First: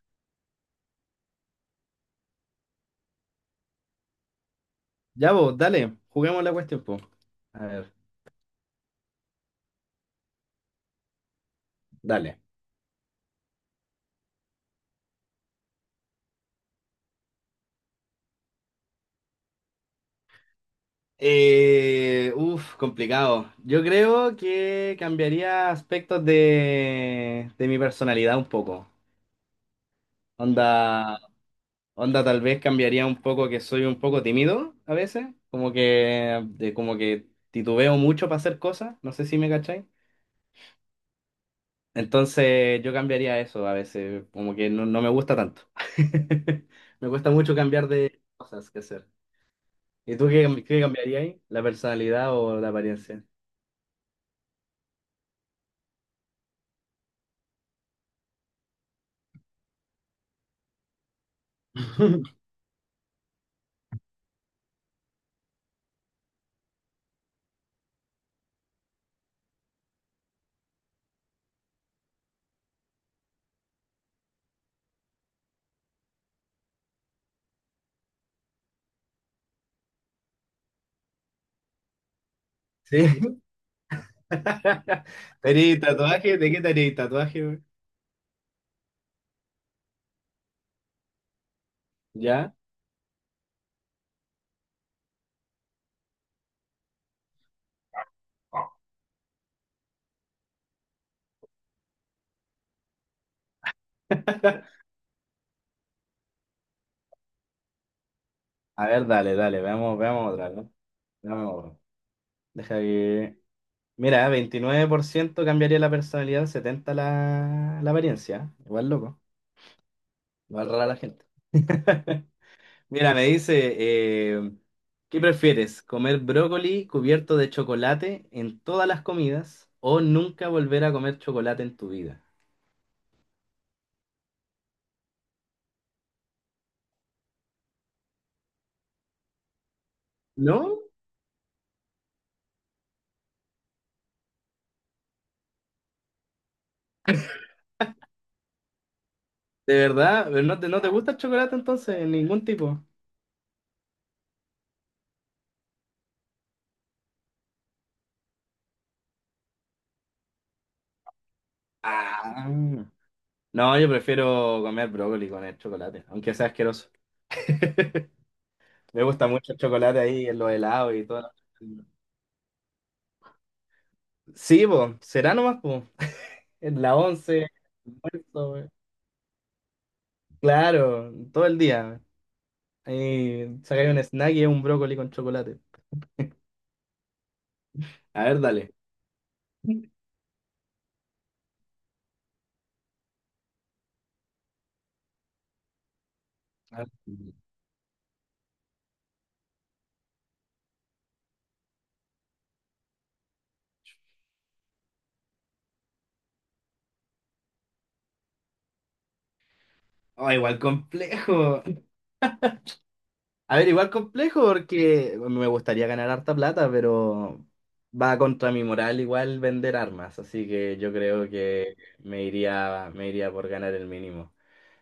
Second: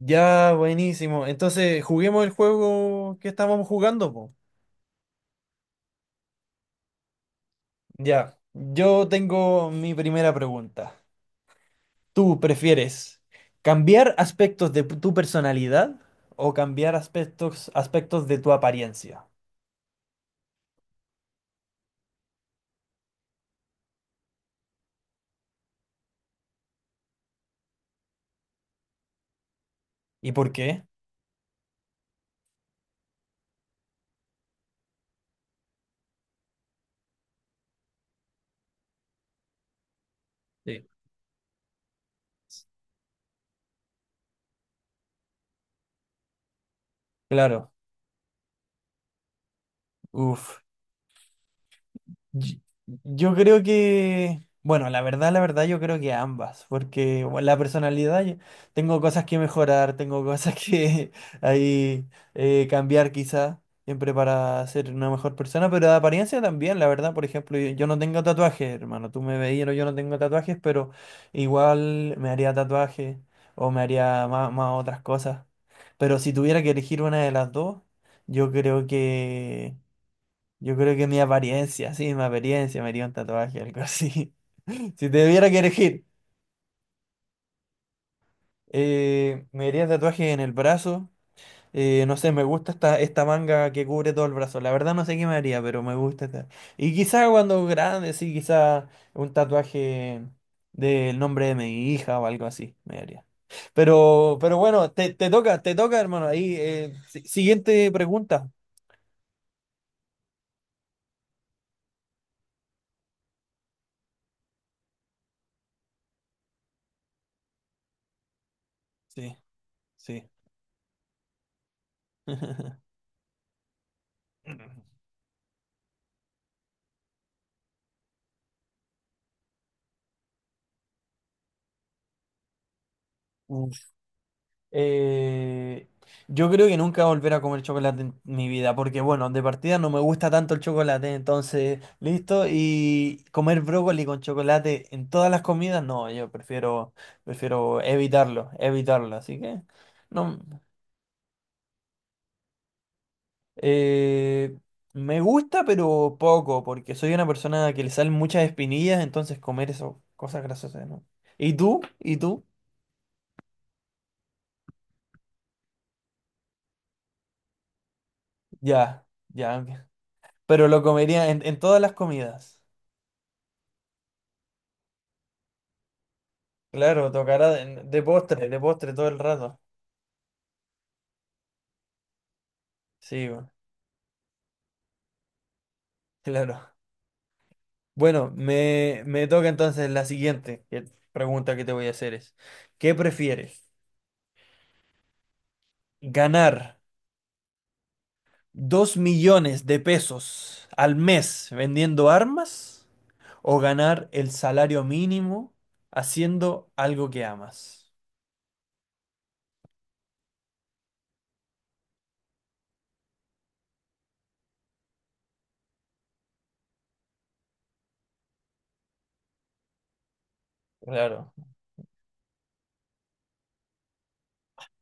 Ya, buenísimo. Entonces, juguemos el juego que estábamos jugando, po. Ya vos, dale, juguemos la cuestión, po. A ver, Ya, yo tengo mi primera pregunta. ¿Tú dale. prefieres cambiar aspectos de tu personalidad o cambiar aspectos de tu apariencia? Complicado. Yo creo que cambiaría aspectos de mi personalidad un poco. ¿Y por Onda, qué? onda tal vez cambiaría un poco que soy un poco tímido a veces, como que, como que titubeo mucho para hacer cosas, no sé si me cacháis. Sí. Entonces yo cambiaría eso a veces, como que no, no me gusta tanto. Me cuesta mucho Claro. cambiar de cosas que hacer. ¿Y tú qué, Uf. Qué cambiaría ahí? ¿La personalidad Yo o la apariencia? yo creo que, bueno, la verdad, yo creo que ambas, porque bueno, la personalidad, tengo cosas que mejorar, tengo cosas que ahí cambiar quizá, siempre para ser una mejor persona, pero de apariencia también, la verdad, por ejemplo, yo no tengo tatuajes, hermano, tú me veías, no, yo no tengo tatuajes, pero igual me haría tatuajes o me haría más otras cosas, pero si tuviera que elegir una de las dos, yo creo que... Yo creo que mi apariencia, sí, mi apariencia, me haría un Sí. tatuaje, algo así. Si te tuviera que ¿Tenéis elegir, tatuaje? ¿De qué tenéis tatuaje, güey? Me haría tatuaje en el brazo. No sé, me ¿Ya? gusta esta, esta manga que cubre todo el brazo. La verdad no sé qué me haría, pero me gusta esta. Y quizá cuando grande, sí, quizá un tatuaje del nombre de mi hija o algo así me haría. Pero bueno, te toca, te toca, hermano. Ahí, siguiente pregunta. A ver, dale, dale, veamos otra, ¿no? Veamos otra. Deja que... Mira, 29% cambiaría la personalidad, 70% la apariencia. Igual loco, Sí, sí. igual rara la gente. Mira, me dice, ¿qué prefieres? ¿Comer brócoli cubierto de chocolate en todas las comidas o nunca volver a comer chocolate en tu vida? Eh, yo creo que nunca volver a comer chocolate en mi vida, porque bueno, de partida no me gusta tanto el ¿No? chocolate, entonces, listo, y comer brócoli con chocolate en todas las comidas, no, yo prefiero, prefiero evitarlo, evitarlo, así que ¿De verdad? no, ¿No te, no te gusta el chocolate entonces? ¿En ningún tipo? eh, me gusta, pero poco, porque soy una persona que le salen muchas espinillas, entonces comer eso, cosas grasosas, ¿no? ¿Y tú? ¿Y tú? Ah. No, yo prefiero comer brócoli con el chocolate, aunque sea asqueroso. Me Ya, gusta mucho el ya, ok. chocolate ahí en los Pero lo helados y comería todo. en todas las comidas. Sí, po, será nomás, po. En la Claro, once, tocará de postre, almuerzo, de we. postre todo el rato. Claro, todo el día. Sí, bueno, Ahí sacáis un snack y es un brócoli con chocolate. claro. A Bueno, ver, dale. me toca entonces la siguiente pregunta que te voy a hacer es, ¿qué prefieres? ¿Ganar 2 millones de pesos al mes vendiendo armas o ganar el salario mínimo haciendo algo que amas? Ah, igual complejo. A ver, igual complejo porque me gustaría ganar harta plata, pero va contra mi moral igual vender armas, así que yo creo Claro, que me iría por ganar el mínimo,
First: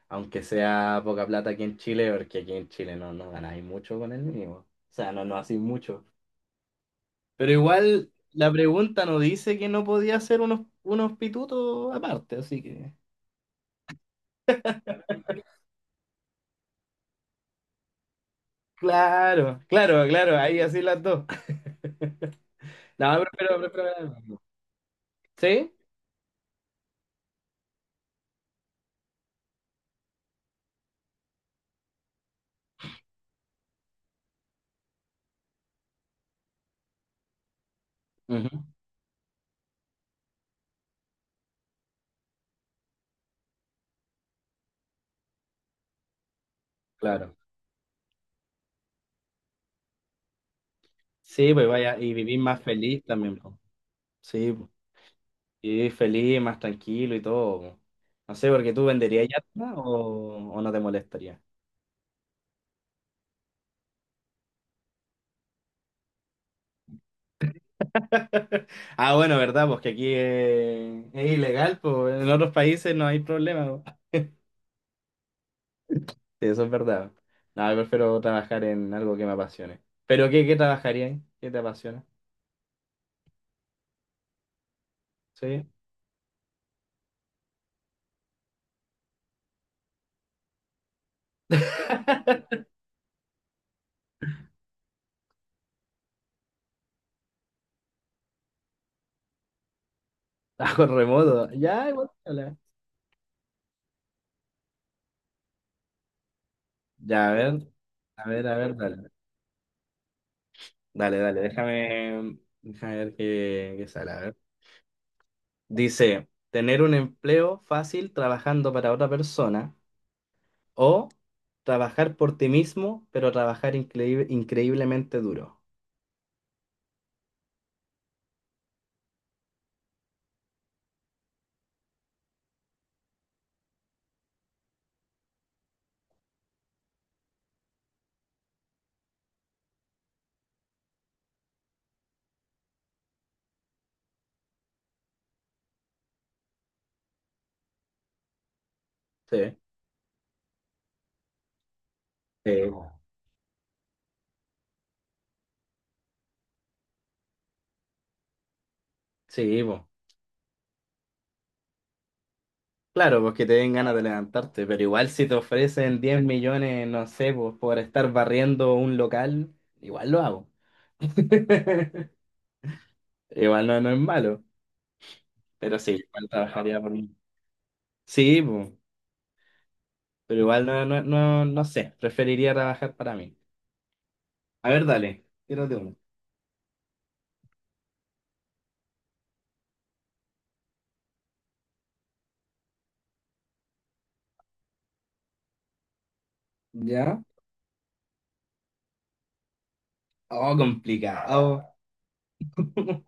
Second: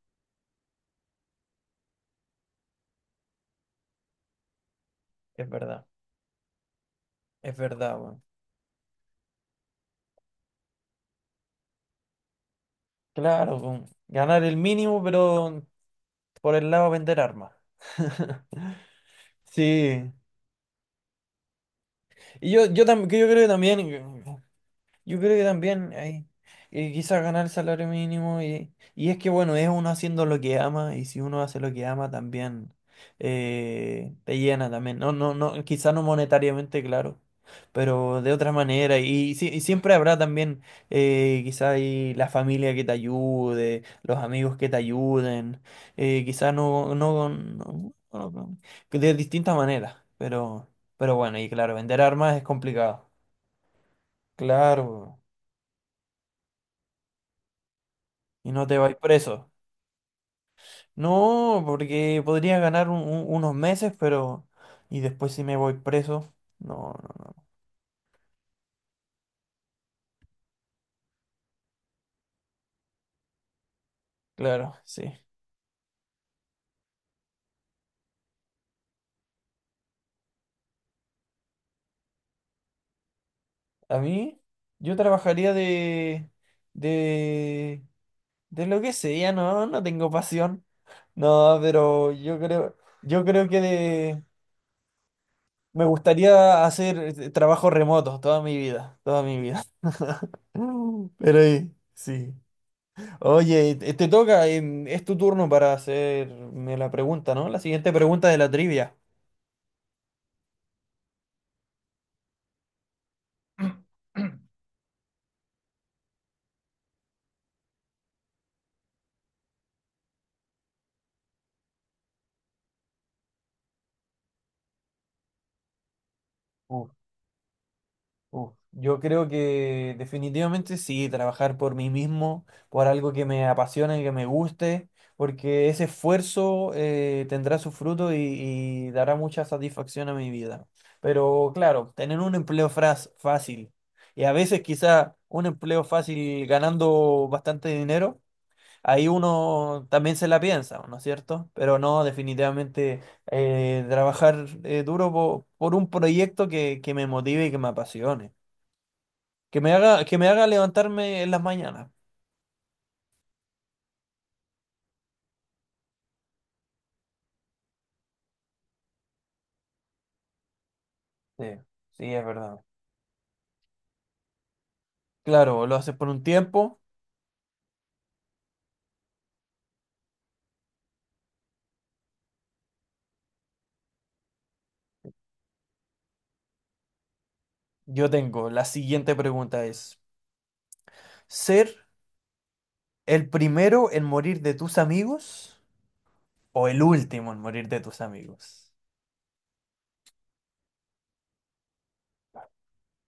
aunque sea poca plata aquí en Chile, porque aquí en Chile no, no ganáis mucho con el mínimo, o sea, no, no es hacéis verdad, mucho. Pero es verdad, igual bueno. la pregunta no dice que no podía hacer unos, unos pitutos aparte, así que... Claro, con ganar el mínimo, pero por el lado vender armas. Claro, claro, Sí. claro, ahí así las dos. Y yo, yo, tam- que No, yo creo que prefiero, también prefiero ganar. yo creo que ¿Sí? también hay quizás ganar el salario mínimo y es que bueno, es uno haciendo lo que ama y si uno hace lo que ama también te llena también. No, quizás no monetariamente, claro, pero de Ujú, otra manera y, si- y siempre habrá también quizás la familia que te ayude, los amigos que te ayuden, quizás no, no, claro. no- no- de distintas maneras, pero, pero bueno. Sí, pues Claro, vaya, vender y armas vivís es más feliz complicado. también, po. Sí, po. Claro. Y vivís feliz, más tranquilo y todo, po. No sé, Y no porque te tú vais venderías preso. yatma o no te molestaría. No, porque podría ganar unos meses, pero... Y después si me voy preso. No, no, no. Ah, bueno, ¿verdad? Pues que aquí es ilegal, pues en otros países no hay problema. Po. Claro, sí. Sí, eso es verdad. No, yo prefiero trabajar en algo que me apasione. ¿Pero qué, qué trabajarías? ¿Qué te apasiona? A mí, yo trabajaría Sí. de... De... De lo que sea, no, no tengo pasión. No, pero yo creo... Yo creo que de... Me gustaría hacer trabajo remoto toda mi vida, toda mi vida. Trabajo Pero remoto. Ya, igual. sí. Dale. Oye, te toca, es tu turno para hacerme la Ya, a pregunta, ¿no? La ver. siguiente pregunta A de ver, la a ver, trivia. dale. Dale, dale, déjame, déjame ver qué, qué sale. A ver. Dice, tener un empleo fácil trabajando para otra persona o trabajar por ti mismo, pero trabajar increíblemente duro. Uf, uf. Yo creo que definitivamente sí, trabajar por mí mismo, por algo que me apasione, que me guste, porque ese esfuerzo tendrá su fruto y dará mucha satisfacción a mi vida. Pero claro, tener un empleo fácil y a veces quizá un empleo fácil ganando bastante dinero ahí Sí. uno también se la piensa, ¿no es cierto? Pero no, Sí, bo. definitivamente trabajar duro por un proyecto que me motive y que me apasione, Sí, pues. Que me haga levantarme en las mañanas. Claro, porque te den ganas de levantarte, pero igual si te ofrecen 10 millones, no sé, pues por estar barriendo un local, igual lo hago. Sí, sí, es verdad. Igual no, no es malo, Claro, lo pero sí, haces por un igual tiempo. trabajaría por mí. Sí, pues, pero igual no, no, no, no sé, preferiría trabajar para mí. A ver, dale, tírate uno. Yo tengo, la siguiente pregunta es, ¿ser el primero en morir de tus amigos o el ¿Ya? último en morir de tus amigos? Oh, complicado.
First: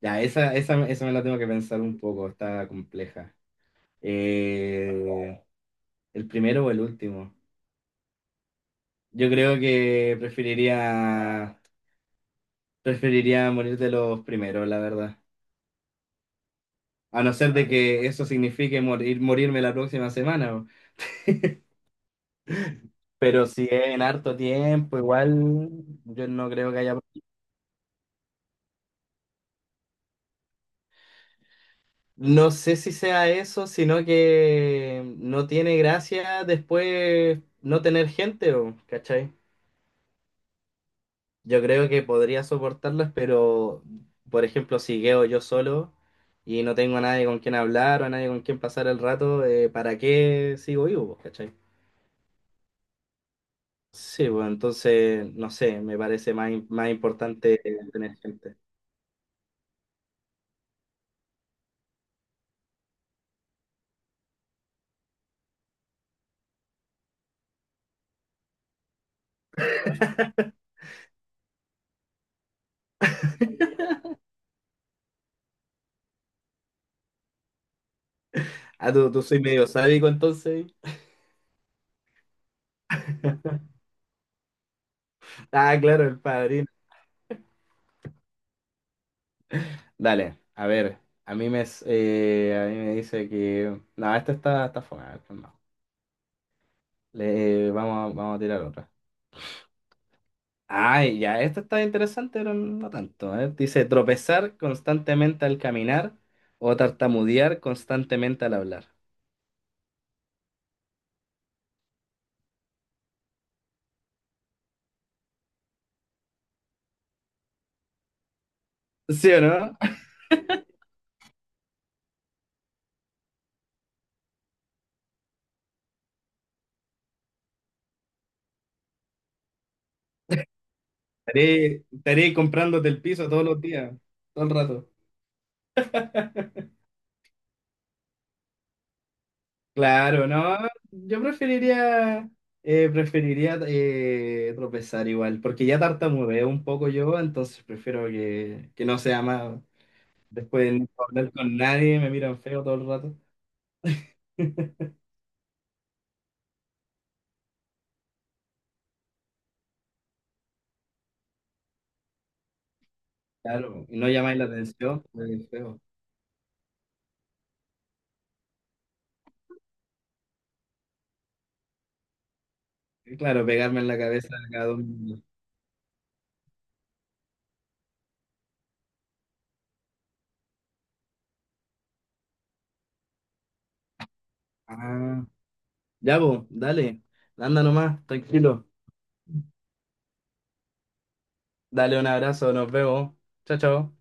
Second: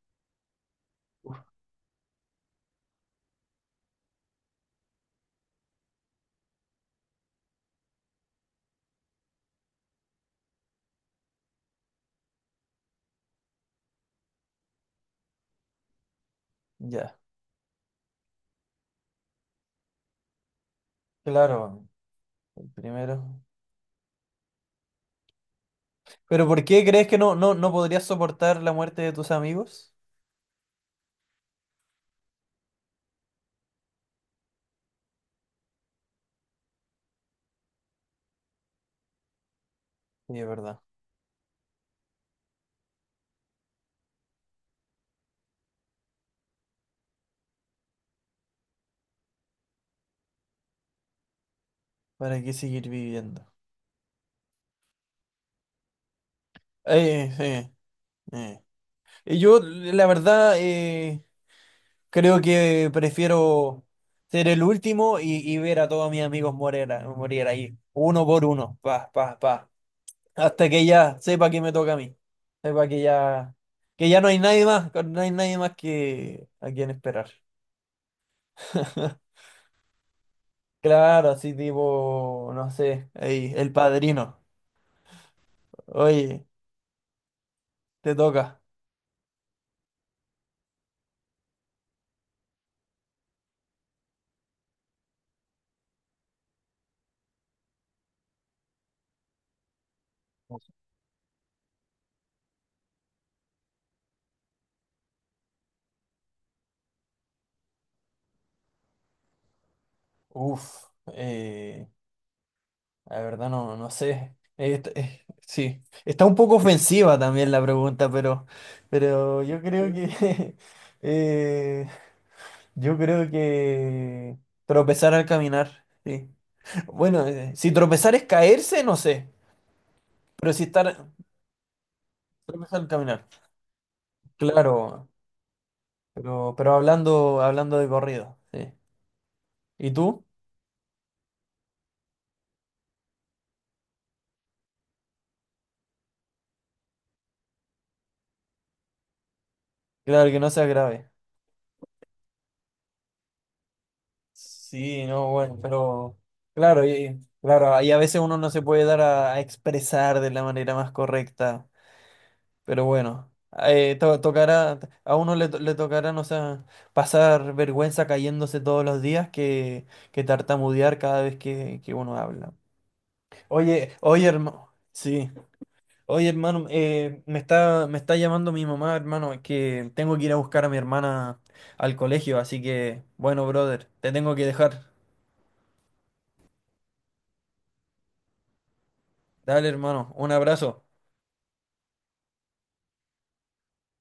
Ya, esa me la tengo que pensar un poco, está compleja. Eh, ¿El primero o el último? Yo creo que preferiría morir de los primeros, la verdad. Ya, A no ser de que eso signifique morir, morirme la próxima semana. O... claro, el primero. Pero si es en harto tiempo, igual yo ¿Pero no por creo que qué haya... crees que no podrías soportar la muerte de tus amigos? No sé si sea eso, sino que no tiene gracia después no tener gente, o, ¿cachai? Sí, es verdad. Yo creo que podría soportarlas, pero por ejemplo, si quedo yo solo y no tengo a nadie con quien hablar o a nadie con quien pasar el rato, ¿para qué sigo vivo, po, cachai? ¿Para qué seguir viviendo? Sí, pues entonces, no sé, me parece más, más Eh, importante eh, tener gente. eh. Y yo, la verdad, creo que prefiero ser el último y ver a todos mis amigos morir, morir ahí, uno por uno, pa, pa, pa, hasta que ya sepa que me toca a mí, sepa que ya no hay nadie más, que no hay nadie más que a quien esperar. Ah, tú soy medio sádico entonces. Claro, así tipo, no sé, ahí, el padrino. Ah, claro, el Oye, padrino. te toca. Dale, a ver, a mí me, a mí me dice que... No, esta está, está fome, a ver, pues no. Le, vamos, vamos a tirar otra. Ay, ya, esto está interesante, pero no tanto. A ver, dice tropezar constantemente al caminar o tartamudear constantemente al hablar. Uf, la verdad no, no sé. Sí, está un poco ofensiva también la pregunta, ¿Sí o pero yo no? creo que eh, yo creo que tropezar al caminar. Sí. Bueno, si tropezar es caerse, no sé, pero si estar Estaré, estaré tropezar al comprándote el caminar, piso todos los días, todo el rato. claro. Pero hablando, hablando de corrido, sí. ¿Y tú? Claro, no. Yo preferiría, preferiría tropezar igual, porque ya tartamudeo un poco yo, entonces prefiero que no sea más. Claro que no sea Después de no puedo grave. hablar con nadie, me miran feo todo el rato. Sí, no, bueno, pero claro, y, claro, y a veces uno no se puede dar a expresar de la manera más correcta, pero bueno, Claro, y no llamáis la tocará, atención, a uno le, pues, le feo. tocará, no sé, pasar vergüenza cayéndose todos los días que tartamudear cada vez que uno habla. Claro, pegarme en Oye, la oye, cabeza cada hermano, 2 minutos. sí, oye, hermano, me está llamando mi mamá, hermano, que tengo que ir a buscar a mi hermana al colegio, así que, bueno, brother, te tengo que dejar. Ah, ya, vos, dale. Anda nomás, tranquilo. Dale, hermano, un abrazo. Dale un abrazo, nos vemos. Chao, chao.